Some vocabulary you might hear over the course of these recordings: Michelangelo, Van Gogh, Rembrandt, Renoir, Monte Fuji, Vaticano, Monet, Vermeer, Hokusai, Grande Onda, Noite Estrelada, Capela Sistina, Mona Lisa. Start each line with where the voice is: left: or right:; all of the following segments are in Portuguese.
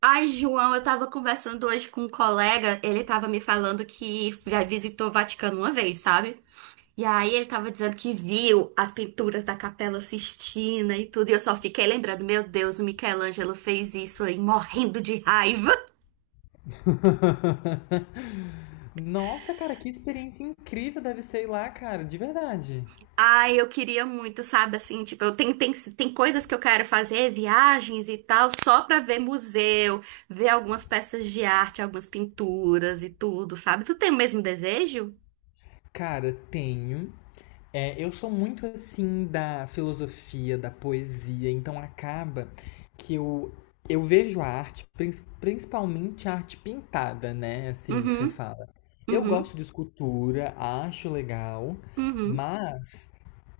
right: Ai, João, eu tava conversando hoje com um colega, ele tava me falando que já visitou o Vaticano uma vez, sabe? E aí ele tava dizendo que viu as pinturas da Capela Sistina e tudo, e eu só fiquei lembrando, meu Deus, o Michelangelo fez isso aí, morrendo de raiva.
left: Nossa, cara, que experiência incrível deve ser ir lá, cara, de verdade.
right: Ai, eu queria muito, sabe, assim, tipo, tem coisas que eu quero fazer, viagens e tal, só pra ver museu, ver algumas peças de arte, algumas pinturas e tudo, sabe? Tu tem o mesmo desejo?
left: Cara, tenho. É, eu sou muito assim da filosofia, da poesia, então acaba que eu vejo a arte, principalmente a arte pintada, né? Assim que você
right: Uhum,
left: fala. Eu
right: uhum,
left: gosto de escultura, acho legal,
right: uhum.
left: mas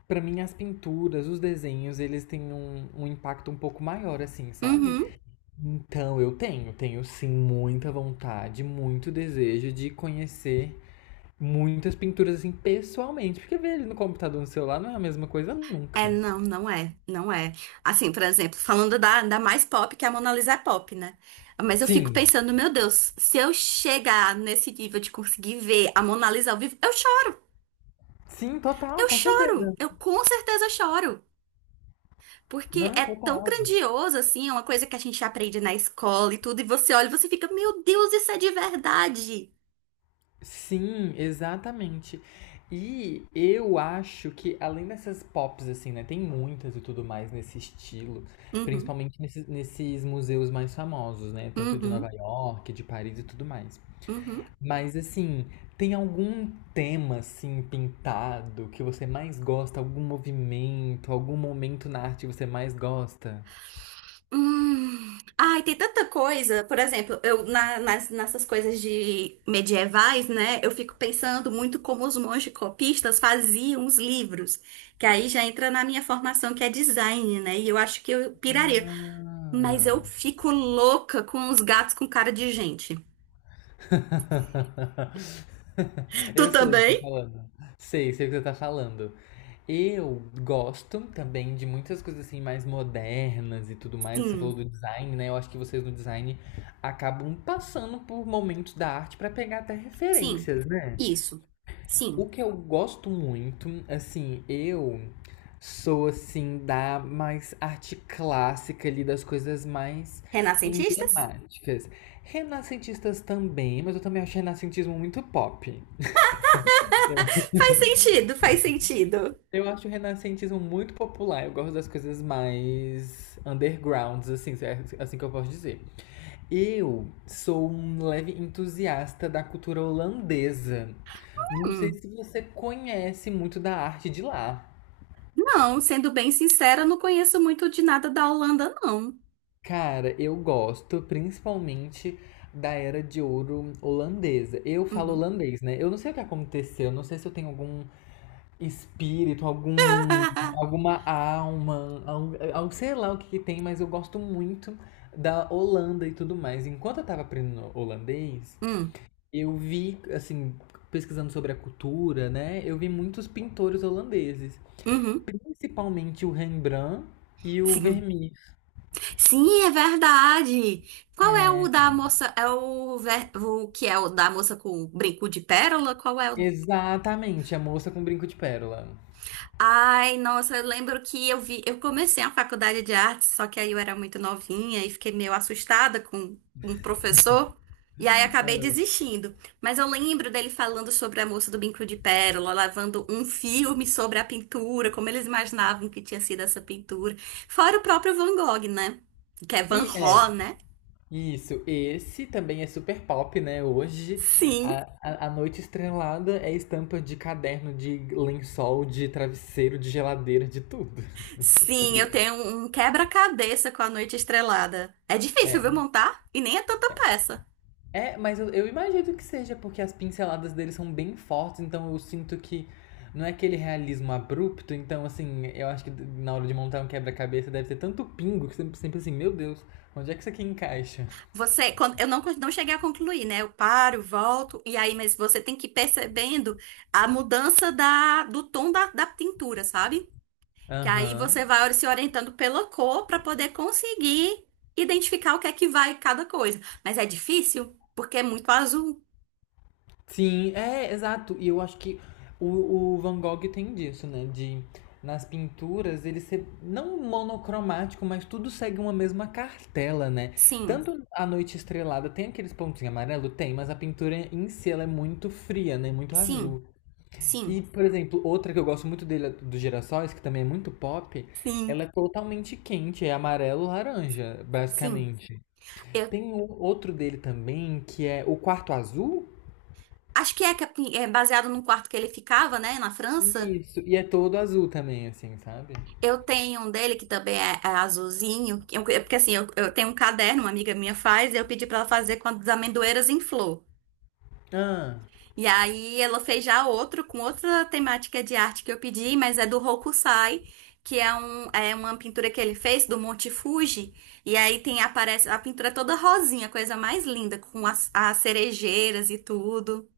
left: pra mim as pinturas, os desenhos, eles têm um impacto um pouco maior, assim, sabe?
right: Uhum.
left: Então, tenho sim muita vontade, muito desejo de conhecer muitas pinturas assim pessoalmente, porque ver ele no computador, no celular não é a mesma coisa
right: É,
left: nunca.
right: não, não é, não é. Assim, por exemplo, falando da mais pop, que é a Mona Lisa é pop, né? Mas eu fico
left: Sim,
right: pensando, meu Deus, se eu chegar nesse nível de conseguir ver a Mona Lisa ao vivo, eu choro,
left: sim, total,
right: eu
left: com
right: choro,
left: certeza.
right: eu com certeza choro. Porque
left: Não,
right: é tão
left: total.
right: grandioso, assim, é uma coisa que a gente aprende na escola e tudo, e você olha e você fica, meu Deus, isso é de verdade.
left: Sim, exatamente. E eu acho que além dessas pops assim, né, tem muitas e tudo mais nesse estilo,
right: Uhum,
left: principalmente nesses museus mais famosos, né, tanto de Nova
right: uhum,
left: York, de Paris e tudo mais.
right: uhum.
left: Mas assim, tem algum tema assim pintado que você mais gosta? Algum movimento, algum momento na arte que você mais gosta?
right: Hum. Ai, tem tanta coisa. Por exemplo, nessas coisas de medievais, né? Eu fico pensando muito como os monges copistas faziam os livros, que aí já entra na minha formação que é design, né? E eu acho que eu piraria. Mas
left: Ah.
right: eu fico louca com os gatos com cara de gente. Tu
left: Eu sei o que você tá
right: também?
left: falando. Sei, sei o que você tá falando. Eu gosto também de muitas coisas assim mais modernas e tudo mais. Você falou
right: Sim,
left: do design, né? Eu acho que vocês no design acabam passando por momentos da arte pra pegar até
right: sim.
left: referências, né?
right: Isso. Sim.
left: O que eu gosto muito, assim, eu sou assim da mais arte clássica ali, das coisas mais
right: Renascentistas?
left: emblemáticas. Renascentistas também, mas eu também acho renascentismo muito pop. Eu,
right: Faz sentido, faz sentido.
left: eu acho o renascentismo muito popular, eu gosto das coisas mais undergrounds, assim, se é assim que eu posso dizer. Eu sou um leve entusiasta da cultura holandesa. Não sei
right: Hum.
left: se você conhece muito da arte de lá.
right: Não, sendo bem sincera, não conheço muito de nada da Holanda, não.
left: Cara, eu gosto principalmente da era de ouro holandesa. Eu falo
right: Uhum.
left: holandês, né? Eu não sei o que aconteceu, não sei se eu tenho algum espírito, algum, alguma alma, algo, sei lá o que que tem, mas eu gosto muito da Holanda e tudo mais. Enquanto eu tava aprendendo holandês,
right: Hum,
left: eu vi, assim, pesquisando sobre a cultura, né? Eu vi muitos pintores holandeses,
right: uhum.
left: principalmente o Rembrandt e o
right: Sim.
left: Vermeer.
right: Sim, é verdade. Qual é o
left: É,
right: da moça? É o que é o da moça com o brinco de pérola? Qual é o.
left: Exatamente, a moça com brinco de pérola.
right: Ai, nossa, eu lembro que eu vi, eu comecei a faculdade de artes, só que aí eu era muito novinha e fiquei meio assustada com um professor, e aí acabei desistindo. Mas eu lembro dele falando sobre a moça do bico de pérola, lavando um filme sobre a pintura, como eles imaginavam que tinha sido essa pintura. Fora o próprio Van Gogh, né? Que é Van
left: E é,
right: Gogh, né?
left: isso, esse também é super pop, né? Hoje,
right: Sim,
left: a noite estrelada é estampa de caderno, de lençol, de travesseiro, de geladeira, de tudo.
right: sim, eu tenho um quebra-cabeça com a Noite Estrelada. É difícil, viu,
left: É,
right: montar? E nem é tanta peça.
left: é mas eu imagino que seja porque as pinceladas dele são bem fortes, então eu sinto que não é aquele realismo abrupto, então assim, eu acho que na hora de montar um quebra-cabeça deve ter tanto pingo que sempre, sempre assim, meu Deus, onde é que isso aqui encaixa?
right: Você, quando, eu não, não cheguei a concluir, né? Eu paro, volto, e aí, mas você tem que ir percebendo a mudança do tom da pintura, sabe? Que aí você
left: Aham.
right: vai se orientando pela cor para poder conseguir identificar o que é que vai cada coisa. Mas é difícil, porque é muito azul.
left: Sim, é, exato. E eu acho que o Van Gogh tem disso, né? De nas pinturas ele ser não monocromático, mas tudo segue uma mesma cartela, né?
right: Sim,
left: Tanto a noite estrelada tem aqueles pontinhos amarelo, tem, mas a pintura em si ela é muito fria, né? Muito
right: sim,
left: azul. E,
right: sim,
left: por exemplo, outra que eu gosto muito dele, a dos girassóis, que também é muito pop,
right: sim,
left: ela é totalmente quente, é amarelo-laranja,
right: sim.
left: basicamente.
right: Eu
left: Tem um outro dele também, que é o quarto azul.
right: acho que é assim, é baseado num quarto que ele ficava, né, na França.
left: Isso, e é todo azul também, assim, sabe?
right: Eu tenho um dele que também é azulzinho, que eu- é porque assim, eu tenho um caderno, uma amiga minha faz, e eu pedi pra ela fazer com as amendoeiras em flor.
left: Ah,
right: E aí ela fez já outro, com outra temática de arte que eu pedi, mas é do Hokusai, que é, um, é uma pintura que ele fez do Monte Fuji. E aí tem, aparece a pintura é toda rosinha, coisa mais linda, com as cerejeiras e tudo.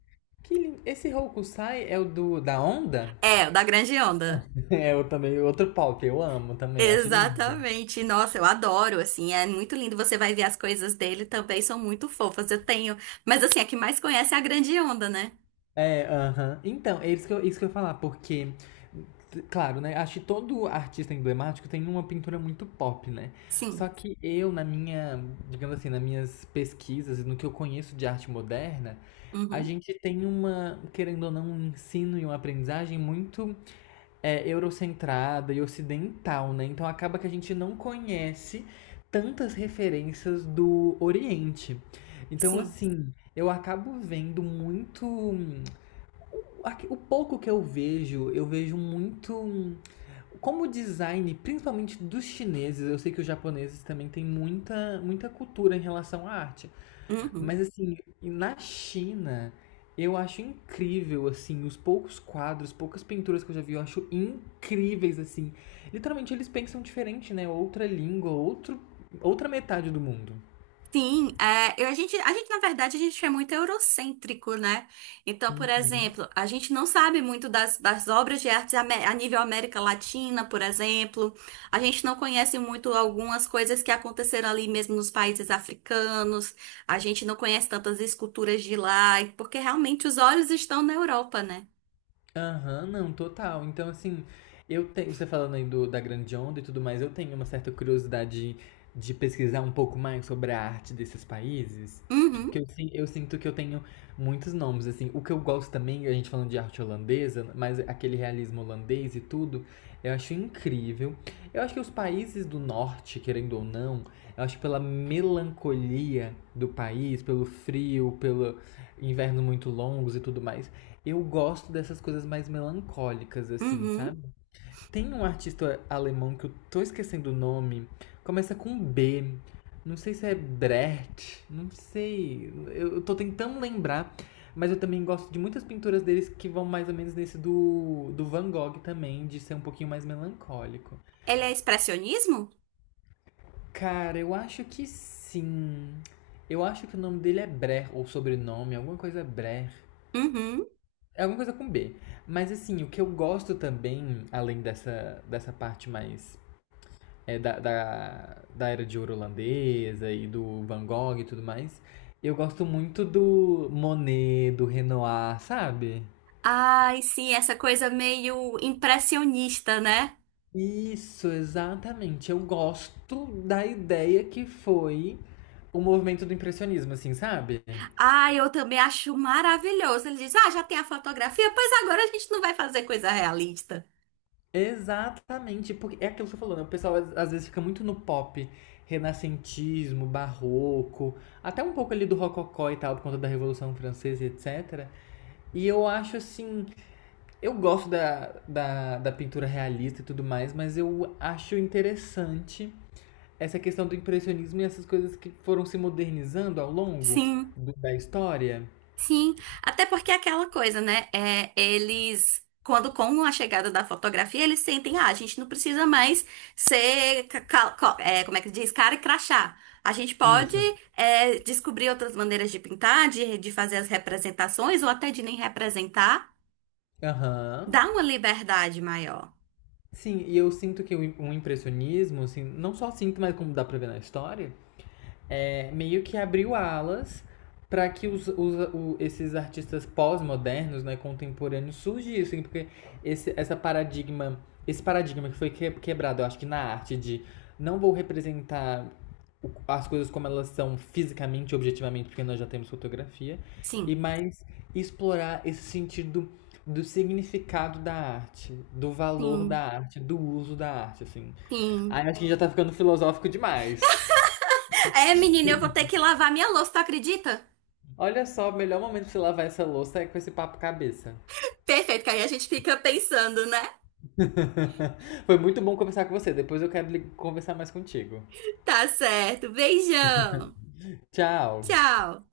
left: que lindo. Esse Hokusai é o do da onda?
right: É, o da Grande Onda.
left: É o também outro pau que eu amo também, acho lindo.
right: Exatamente. Nossa, eu adoro, assim, é muito lindo. Você vai ver as coisas dele também, são muito fofas. Eu tenho, mas assim, a que mais conhece é a grande onda, né?
left: É, aham. Então, é isso que eu ia falar, porque, claro, né? Acho que todo artista emblemático tem uma pintura muito pop, né? Só
right: Sim.
left: que eu, na minha, digamos assim, nas minhas pesquisas, no que eu conheço de arte moderna, a
right: Uhum.
left: gente tem uma, querendo ou não, um ensino e uma aprendizagem muito eurocentrada e ocidental, né? Então acaba que a gente não conhece tantas referências do Oriente. Então,
right: Sim.
left: assim, eu acabo vendo muito o pouco que eu vejo muito um, como design, principalmente dos chineses, eu sei que os japoneses também têm muita, muita cultura em relação à arte.
right: Uhum.
left: Mas assim, na China, eu acho incrível assim, os poucos quadros, poucas pinturas que eu já vi, eu acho incríveis assim. Literalmente eles pensam diferente, né? Outra língua, outro, outra metade do mundo.
right: Sim, é, eu- na verdade, a gente é muito eurocêntrico, né? Então, por
left: Hum.
right: exemplo, a gente não sabe muito das obras de arte ame- a nível América Latina, por exemplo. A gente não conhece muito algumas coisas que aconteceram ali mesmo nos países africanos. A gente não conhece tantas esculturas de lá, porque realmente os olhos estão na Europa, né?
left: Aham, não, total. Então, assim, eu tenho, você falando aí do, da grande onda e tudo mais, eu tenho uma certa curiosidade de pesquisar um pouco mais sobre a arte desses países. Porque
right: Uhum,
left: eu, eu sinto que eu tenho muitos nomes, assim. O que eu gosto também, a gente falando de arte holandesa, mas aquele realismo holandês e tudo, eu acho incrível. Eu acho que os países do norte, querendo ou não, eu acho que pela melancolia do país, pelo frio, pelo inverno muito longos e tudo mais, eu gosto dessas coisas mais melancólicas, assim,
right: uhum.
left: sabe? Tem um artista alemão que eu tô esquecendo o nome, começa com B, não sei se é Brecht, não sei, eu tô tentando lembrar, mas eu também gosto de muitas pinturas deles que vão mais ou menos nesse do Van Gogh também, de ser um pouquinho mais melancólico.
right: Ele é expressionismo?
left: Cara, eu acho que sim. Eu acho que o nome dele é Brecht, ou sobrenome, alguma coisa Brecht.
right: Uhum.
left: É alguma coisa com B. Mas assim, o que eu gosto também, além dessa, dessa parte mais da era de ouro holandesa e do Van Gogh e tudo mais, eu gosto muito do Monet, do Renoir, sabe?
right: Ai, sim, essa coisa meio impressionista, né?
left: Isso, exatamente. Eu gosto da ideia que foi o movimento do impressionismo, assim, sabe?
right: Ah, eu também acho maravilhoso. Ele diz: ah, já tem a fotografia? Pois agora a gente não vai fazer coisa realista.
left: Exatamente, porque é aquilo que você falou, né? O pessoal às vezes fica muito no pop, renascentismo, barroco, até um pouco ali do rococó e tal, por conta da Revolução Francesa e etc. E eu acho assim, eu gosto da pintura realista e tudo mais, mas eu acho interessante essa questão do impressionismo e essas coisas que foram se modernizando ao longo
right: Sim,
left: da história.
right: sim. Até porque é aquela coisa, né? É, eles, quando com a chegada da fotografia, eles sentem: ah, a gente não precisa mais ser, ca- ca- co- é, como é que diz, cara e crachá. A gente pode
left: Isso.
right: é, descobrir outras maneiras de pintar, de fazer as representações, ou até de nem representar.
left: Aham.
right: Dá uma liberdade maior.
left: Sim, e eu sinto que o impressionismo, assim, não só sinto, mas como dá pra ver na história, meio que abriu alas para que esses artistas pós-modernos, né, contemporâneos surgissem, porque esse essa paradigma, esse paradigma que foi quebrado, eu acho que na arte de não vou representar as coisas como elas são fisicamente, objetivamente, porque nós já temos fotografia, e
right: Sim,
left: mais explorar esse sentido do significado da arte, do valor da
right: sim,
left: arte, do uso da arte, assim.
right: sim.
left: Aí acho que já tá ficando filosófico demais.
right: É, menina, eu vou ter que lavar minha louça, tu acredita?
left: Olha só, o melhor momento de se lavar essa louça é com esse papo cabeça.
right: Perfeito, que aí a gente fica pensando, né?
left: Foi muito bom conversar com você. Depois eu quero conversar mais contigo.
right: Tá certo. Beijão.
left: Tchau.
right: Tchau.